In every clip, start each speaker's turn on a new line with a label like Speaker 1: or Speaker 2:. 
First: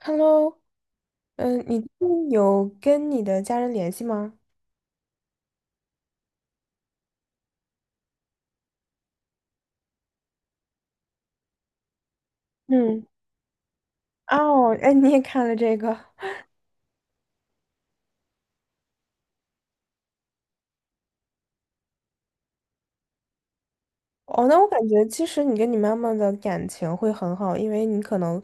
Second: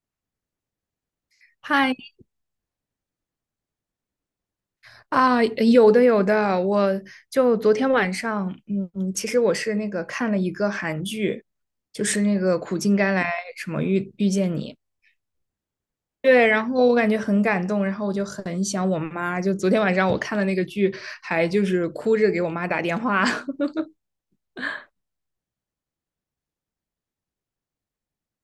Speaker 1: Hello,你
Speaker 2: 嗨
Speaker 1: 最近有跟你的家人联系吗？
Speaker 2: 啊，有的有的，我就昨天晚上，其实我是那个看了一个韩剧，就是那个《苦尽
Speaker 1: 嗯。
Speaker 2: 甘来》什么遇见
Speaker 1: 哦，
Speaker 2: 你。
Speaker 1: 哎，你也看了这个。
Speaker 2: 对，然后我感觉很感动，然后我就很想我妈，就昨天晚上我看了那个剧，还就是哭着给我妈打电话。
Speaker 1: 哦，那我感觉其实你跟你妈妈的感情会很好，因为你可能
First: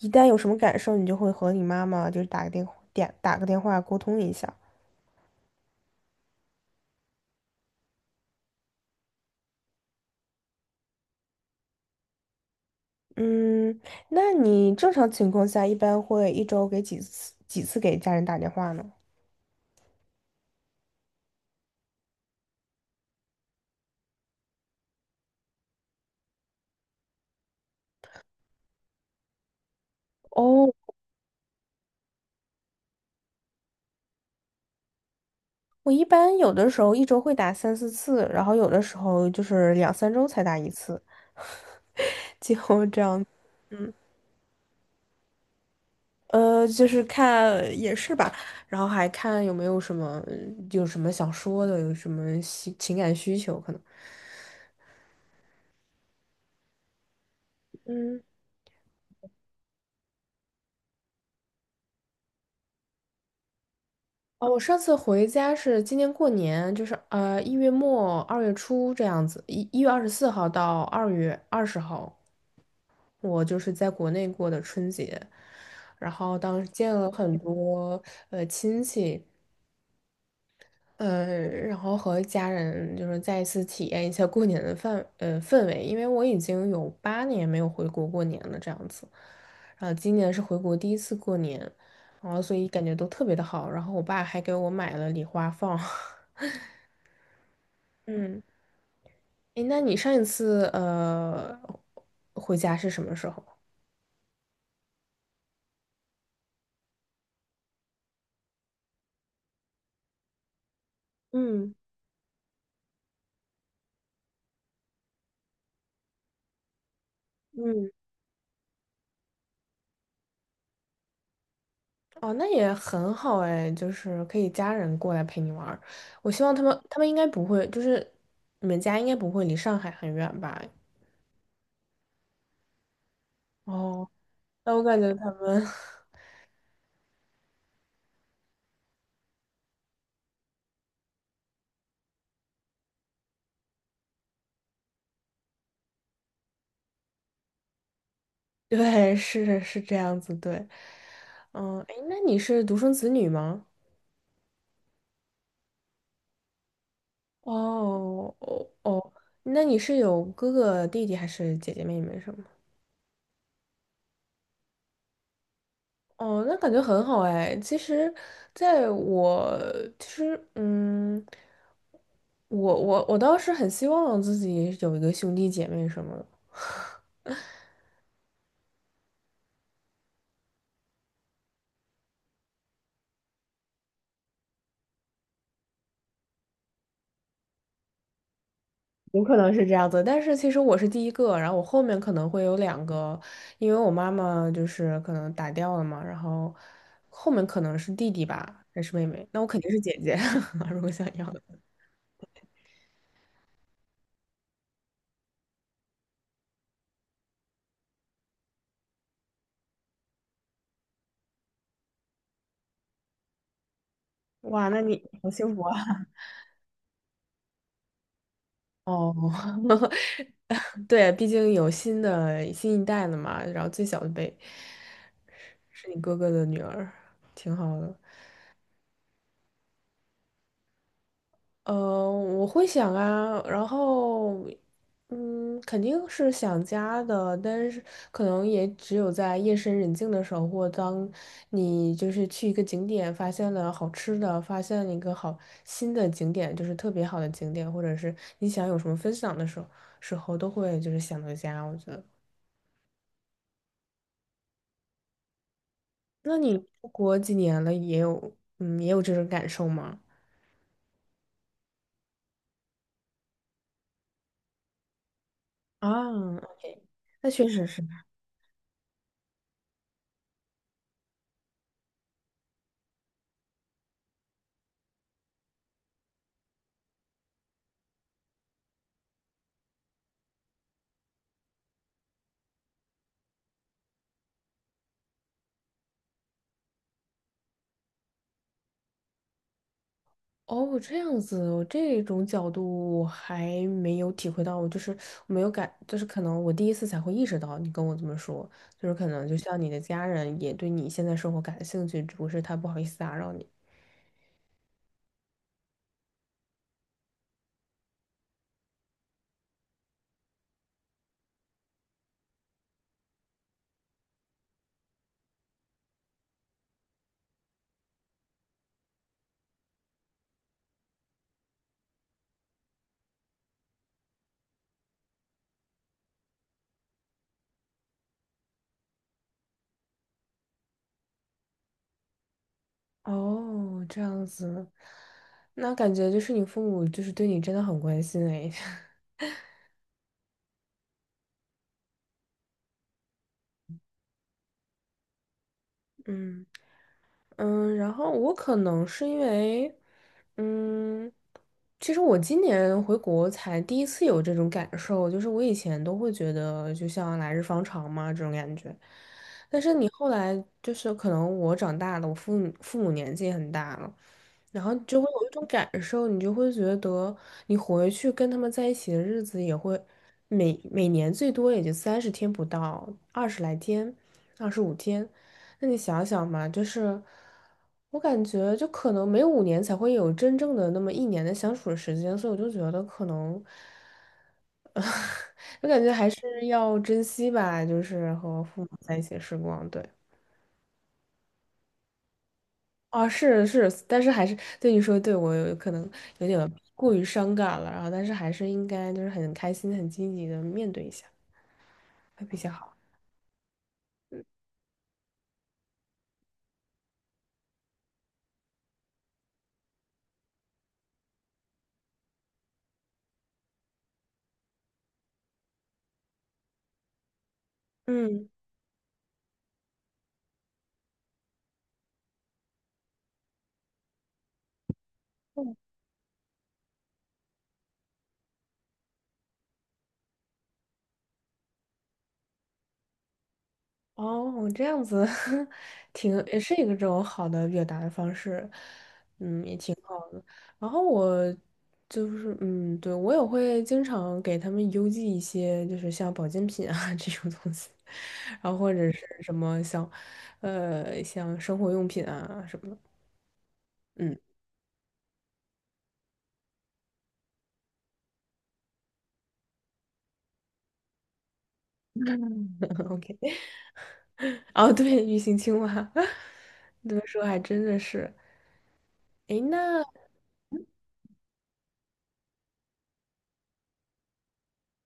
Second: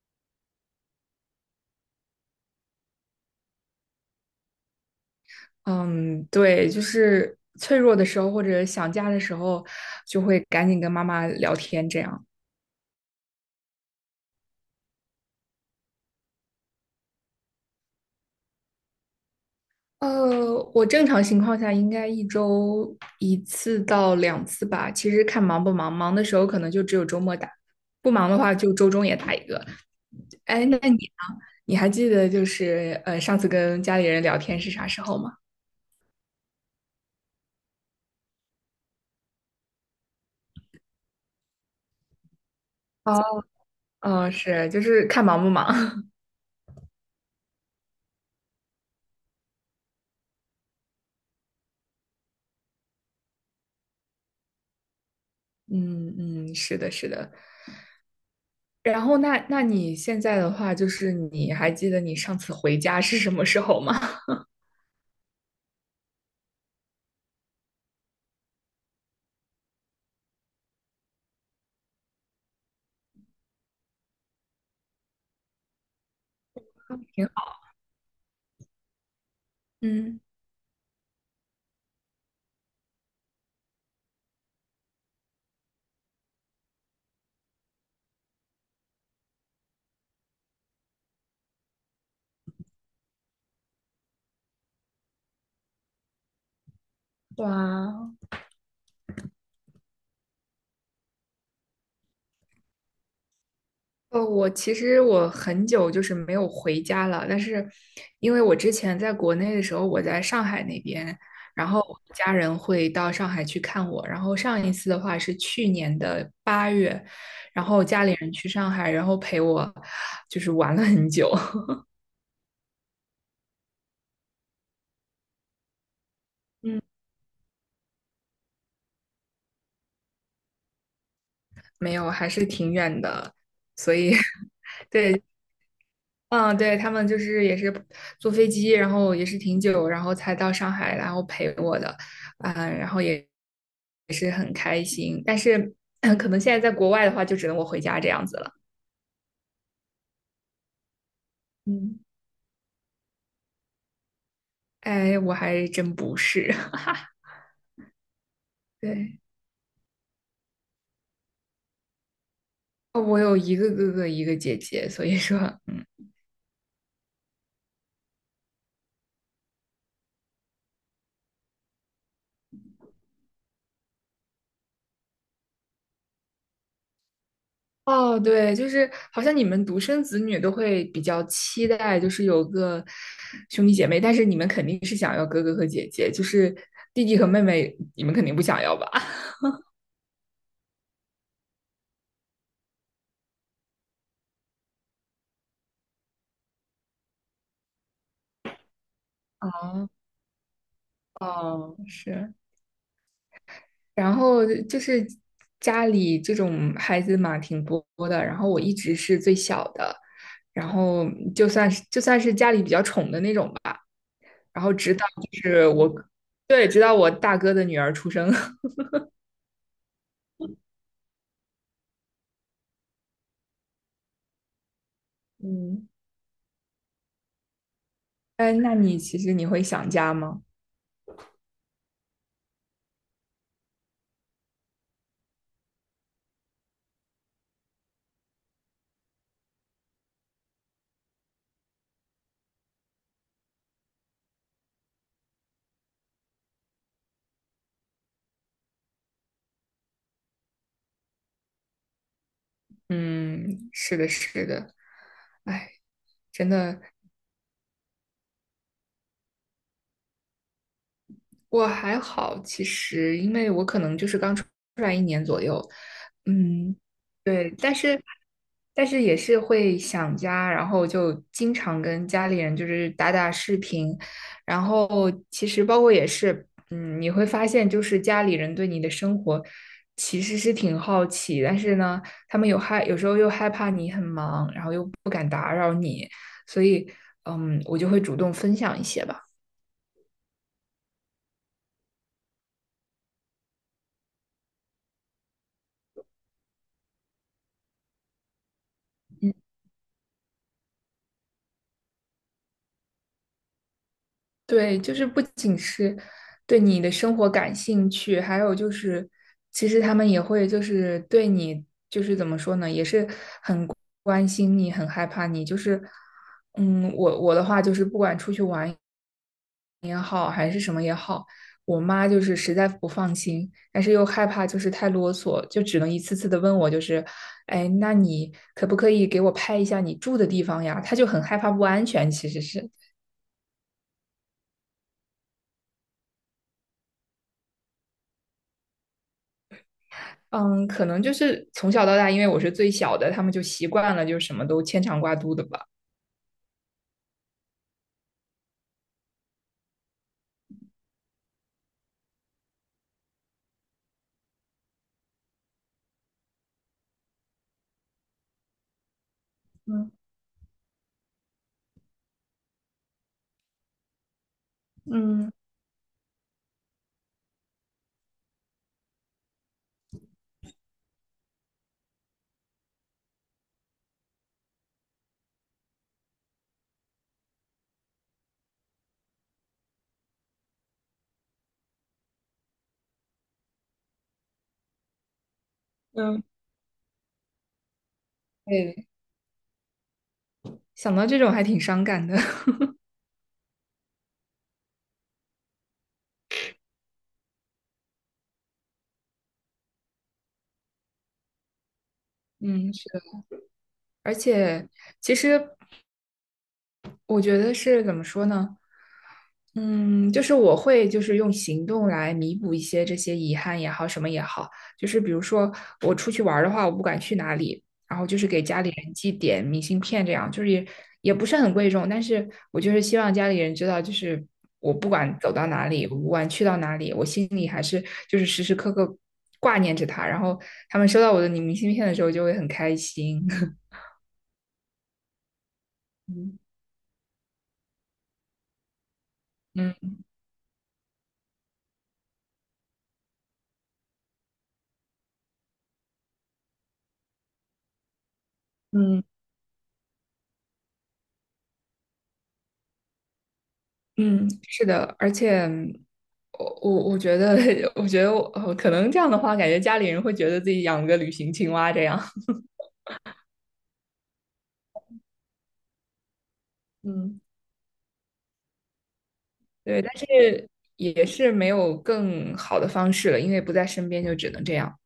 Speaker 1: 一旦有什么感受，你就会和你妈妈就是打个电话沟通一下。
Speaker 2: 嗯，对，就是脆弱的时候或者想家的时候，就会赶紧跟妈妈聊天这样。
Speaker 1: 嗯，那你正常情况下一般会一周给几次给家人打电话呢？
Speaker 2: 我正常情况下应该一周一次到两次吧。其实看忙不忙，忙的时候可能就只有周末打，不忙的话就周中也打一个。哎，
Speaker 1: 哦，
Speaker 2: 那你呢？你还记得就是上次跟家里人聊天是啥时候吗？
Speaker 1: 我一般有的时候一周会打3、4次，然后有的时候就是2、3周才打一次。这样。
Speaker 2: 哦，哦，是，就是看忙不忙。
Speaker 1: 就是看也是吧，然后还看有没有什么有什么想说的，有什么情感需求可能。
Speaker 2: 嗯嗯，是的，是的。
Speaker 1: 嗯。
Speaker 2: 然后那你现在的话，就是你还记得你上次回家是什么时候吗？
Speaker 1: 哦，我上次回家是今年过年，就是1月末2月初这样子，一月24号到2月20号，我就是在国内过的春节，然后当时见了
Speaker 2: 挺
Speaker 1: 很
Speaker 2: 好。
Speaker 1: 多亲戚。
Speaker 2: 嗯，
Speaker 1: 然后和家人就是再一次体验一下过年的氛围，因为我已经有8年没有回国过年了这样子，然后今年是回国第一次过年，然后所以感觉都特别的好，然后我爸还给我买了礼花放。
Speaker 2: 哇，
Speaker 1: 嗯，诶，那你上一次回家是什么时候？
Speaker 2: 呃，我其实我很久就是没有回家了，但是因为我之前在国内的时候，我在上海那边，然
Speaker 1: 嗯
Speaker 2: 后我家人会到上海去看我，然后上一次的话是去年的8月，然后
Speaker 1: 嗯。
Speaker 2: 家里人去上海，然后陪我就是玩了很久。
Speaker 1: 哦，那也很好哎，就是可以家人过来陪你玩儿。我希望他 们，
Speaker 2: 嗯，
Speaker 1: 他们应该不会，就是你们家应该不会离上海很远吧？
Speaker 2: 没有，还是挺远的，所
Speaker 1: 哦，
Speaker 2: 以
Speaker 1: 那我感觉
Speaker 2: 对，
Speaker 1: 他们。
Speaker 2: 嗯，对，他们就是也是坐飞机，然后也是挺久，然后才到上海，然后陪我的，嗯，然后也也是很开心。但是 可能现在在国外的话，就只能我回家这样子了。
Speaker 1: 对，是这样子，对。嗯，哎，
Speaker 2: 嗯，
Speaker 1: 那你是独生子女吗？
Speaker 2: 哎，我还真不是。
Speaker 1: 哦哦哦，
Speaker 2: 对，
Speaker 1: 那你是有哥哥弟弟还是姐姐妹妹什么？
Speaker 2: 哦我有一个哥哥，一个姐姐，所以说，嗯。
Speaker 1: 哦，那感觉很好哎。其实，在我其实，我倒是很希望自己有一个兄弟姐妹什么的。
Speaker 2: 哦，对，就是好像你们独生子女都会比较期待，就是有个兄弟姐妹，但是你们肯定是想要哥哥和姐姐，就是弟弟和妹妹，你们肯定不想要吧？
Speaker 1: 有可能是这样子。但是其实我是第一个，然后我后面可能会有两个，因为我妈妈就是可能打掉了嘛，然后后面可能是弟弟吧，还是妹妹？那 我肯定是
Speaker 2: 哦，
Speaker 1: 姐姐，如果想要的。
Speaker 2: 哦，是，然后就是家里这种孩子嘛，挺多的，然后我一直是最小的，然后就算是家里比较宠的那种吧，然
Speaker 1: 哇，
Speaker 2: 后
Speaker 1: 那
Speaker 2: 直
Speaker 1: 你
Speaker 2: 到
Speaker 1: 好
Speaker 2: 就
Speaker 1: 幸福
Speaker 2: 是我，
Speaker 1: 啊！
Speaker 2: 对，直到我大哥的女儿出生。
Speaker 1: 哦。对，毕竟有新一代了嘛，然后最小的辈 是
Speaker 2: 嗯。
Speaker 1: 你哥哥的女儿，挺好的。
Speaker 2: 哎，那你其实你会想家吗？
Speaker 1: 我会想啊，然后，肯定是想家的，但是可能也只有在夜深人静的时候，或当你就是去一个景点，发现了好吃的，发现了一个好新的景点，就是特别好的景点，或者是你想有什么分享的时候，时候都会就是想到家，我觉得。
Speaker 2: 嗯，是的，是的。哎，
Speaker 1: 那
Speaker 2: 真
Speaker 1: 你
Speaker 2: 的，
Speaker 1: 出国几年了，也有也有这种感受吗？
Speaker 2: 我还好，其实因为我可能就是刚出来一年左右，
Speaker 1: 啊
Speaker 2: 嗯，
Speaker 1: ，OK，那确
Speaker 2: 对，
Speaker 1: 实
Speaker 2: 但
Speaker 1: 是。
Speaker 2: 是但是也是会想家，然后就经常跟家里人就是打打视频，然后其实包括也是，嗯，你会发现就是家里人对你的生活其实是挺好奇，但是呢，他们有时候又害怕你很忙，然后又不敢打扰你，所以嗯，我就会主动分享一些吧。
Speaker 1: 哦，这样子，我这种角度我还没有体会到，我就是没有感，就是可能我第一次才会意识到你跟我这么说，就是可能
Speaker 2: 嗯
Speaker 1: 就像你的家人也对你现在生活感兴趣，只不过是他不好意思打扰你。
Speaker 2: 对，就是不仅是对你的生活感兴趣，还有就是，其实他们也会就是对你就是怎么说呢，也是很关心你，很害怕你。就是，嗯，我的话就是，不管出去玩也好，还是什么也好，我妈就是实在不放心，但是又害怕就是太啰嗦，就只能一次次的问我，就是，哎，那你可不可以给我拍一下你住的地方呀？她就很害怕不安全，其实是。
Speaker 1: 哦，这样子，那感觉就是你父母就是对你真的很关心哎。
Speaker 2: 嗯，可能就是从小到大，因为我是最小的，他们就习惯了，就什么都牵肠挂肚的吧。
Speaker 1: 嗯。然后我可能是因为，嗯，其实我今年回国才第一次有这种感受，就是我以前都会觉得就像来日方长嘛这种感觉，但是你后来就是可能我长大了，我父母年纪也很大了，然后就会有一
Speaker 2: 嗯
Speaker 1: 种感受，你就会觉得你回去跟他们在一起的日子也会每年最多也就30天不到，20来天，25天。那你想想嘛，就是我感觉就可能每5年才会有真正的那么1年的相处的时间，所以我就觉得可能，我感觉还
Speaker 2: 嗯，
Speaker 1: 是要珍惜吧，就是和父母
Speaker 2: 对，
Speaker 1: 在一起的时光。对。
Speaker 2: 想到这种还挺伤感的。
Speaker 1: 啊，是是，但是还是对你说，对我有可能有点过于伤感了，然后但是还是应该就是很开心、很积极的面对一下，会比较
Speaker 2: 嗯，
Speaker 1: 好。
Speaker 2: 是。而且其实我觉得是怎么说呢？嗯，就是我会就是用行动来弥补一些这些遗憾也好，什么也好，就是比如说我出去玩儿的话，我不管去哪里，然后就是
Speaker 1: 嗯。
Speaker 2: 给家里人寄点明信片，这样就是也也不是很贵重，但是我就是希望家里人知道，就是我不管走到哪里，我不管去到哪里，我心里还是就是时时刻刻挂念着他，然后他们收到我的明信片的时候就会很开心。
Speaker 1: 哦，这样子。 挺也
Speaker 2: 嗯
Speaker 1: 是一个这种好的表达的方式，嗯，也挺
Speaker 2: 嗯
Speaker 1: 好的。然后我就是，对，我也会经常给他们邮寄一些，就是像保健品啊 这种东西，然后或者
Speaker 2: 嗯
Speaker 1: 是什么像，像生活用品啊什么的。嗯。
Speaker 2: 嗯，是的，而且我觉得，我觉得我可能这样的话，感觉家里人会觉得自己养个旅行青蛙这样。
Speaker 1: ，OK。哦，对，鱼形青蛙，你这么
Speaker 2: 嗯，
Speaker 1: 说还真的是。诶，
Speaker 2: 对，
Speaker 1: 那。
Speaker 2: 但是也是没有更好的方式了，因为不在身边，就只能这样。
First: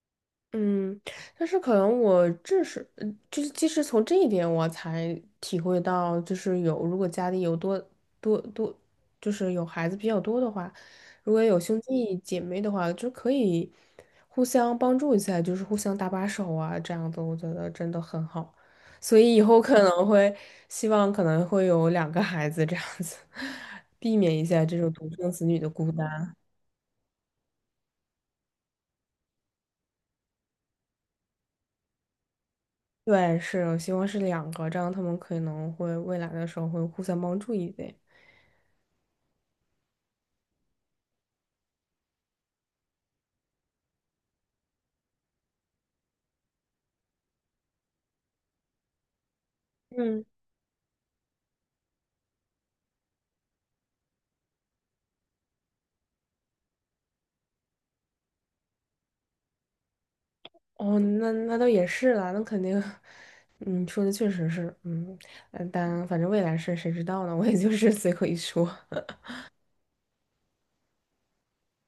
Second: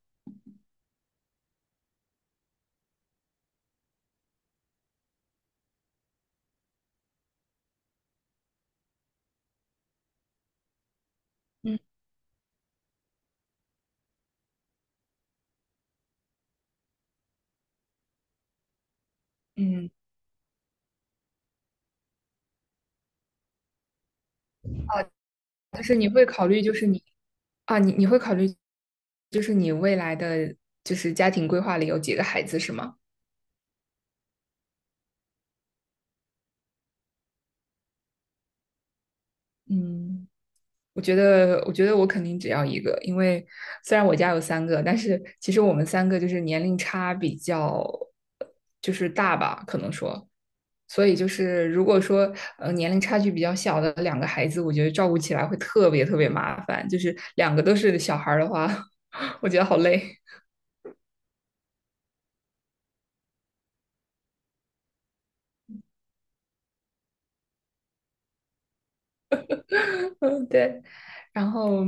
Speaker 1: 嗯，但是可能我这是，就是即使从这一点，我才体会到，就是有如果家里有多，就是有孩子比较多的话，如果有
Speaker 2: 嗯
Speaker 1: 兄弟姐妹的话，就可以互相帮助一下，就是互相搭把手啊，这样子我觉得真的很好。所以以后可
Speaker 2: 嗯，
Speaker 1: 能会希望可能会有2个孩子这样子，避免一下这种独生子女的
Speaker 2: 就
Speaker 1: 孤
Speaker 2: 是你会
Speaker 1: 单。
Speaker 2: 考虑，就是你啊，你会考虑，就是你未来的就是家庭规划里有几个孩子是吗？
Speaker 1: 对，是，我希望是两个，这样他们可能会未来的时候会互相帮助一点。
Speaker 2: 嗯。我觉得，我觉得我肯定只要一个，因为虽然我家有三个，但是其实我们三个就是年龄差比较就是大吧，可能
Speaker 1: 嗯。
Speaker 2: 说，所以就是如果说年龄差距比较小的两个孩子，我觉得照顾起来会特别特别麻烦，就是两个都是小孩儿的话，我觉得好累。
Speaker 1: 哦，那倒也是啦，那肯定。嗯，说的确实是，嗯，但反正未来事谁知道呢？我也就是随口一说。
Speaker 2: 嗯对，然后。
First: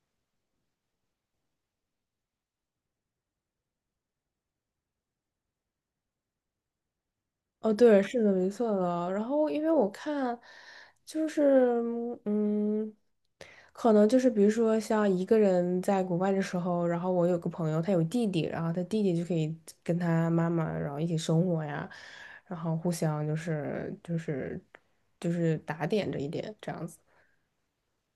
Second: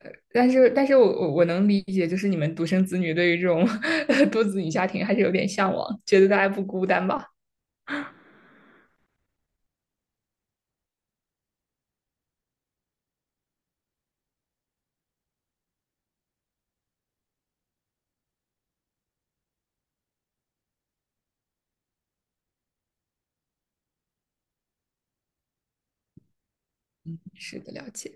Speaker 2: 但是，但是我能理解，就是你们独生子女对于这种 多子女家庭还是有点向往，觉得大家不孤单吧。
Speaker 1: 哦，对，是的，没错的。然后，因为我看，就是嗯，可能就是比如说像一个人在国外的时候，然后我有个朋友，他有弟弟，然后他弟弟就可以跟他妈妈，然后一起生活呀，然后互相就是打点着一点这样子。
Speaker 2: 是的，了解。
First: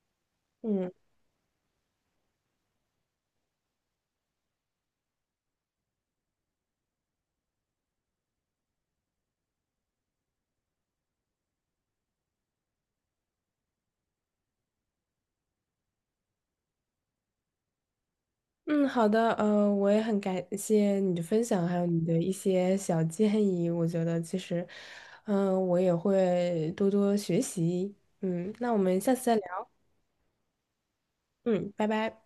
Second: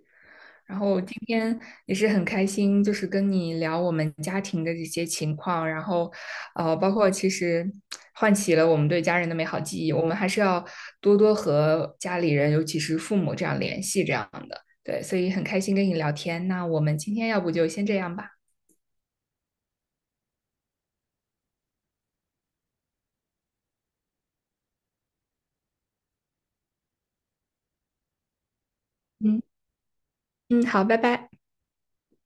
Speaker 2: 然
Speaker 1: 嗯。
Speaker 2: 后今天也是很开心，就是跟你聊我们家庭的这些情况，然后，呃，包括其实唤起了我们对家人的美好记忆。我们还是要多多和家里人，尤其是父母这样联系，这样的。对，所以很开心跟你聊天。那我们今天要不就先这样吧。
Speaker 1: 嗯，好的，我也很感谢你的分享，还有你的一些小建议。我觉得其实，我也会多多学习。嗯，那我们下次再
Speaker 2: 嗯
Speaker 1: 聊。
Speaker 2: 嗯，好，拜拜。
Speaker 1: 嗯，拜拜。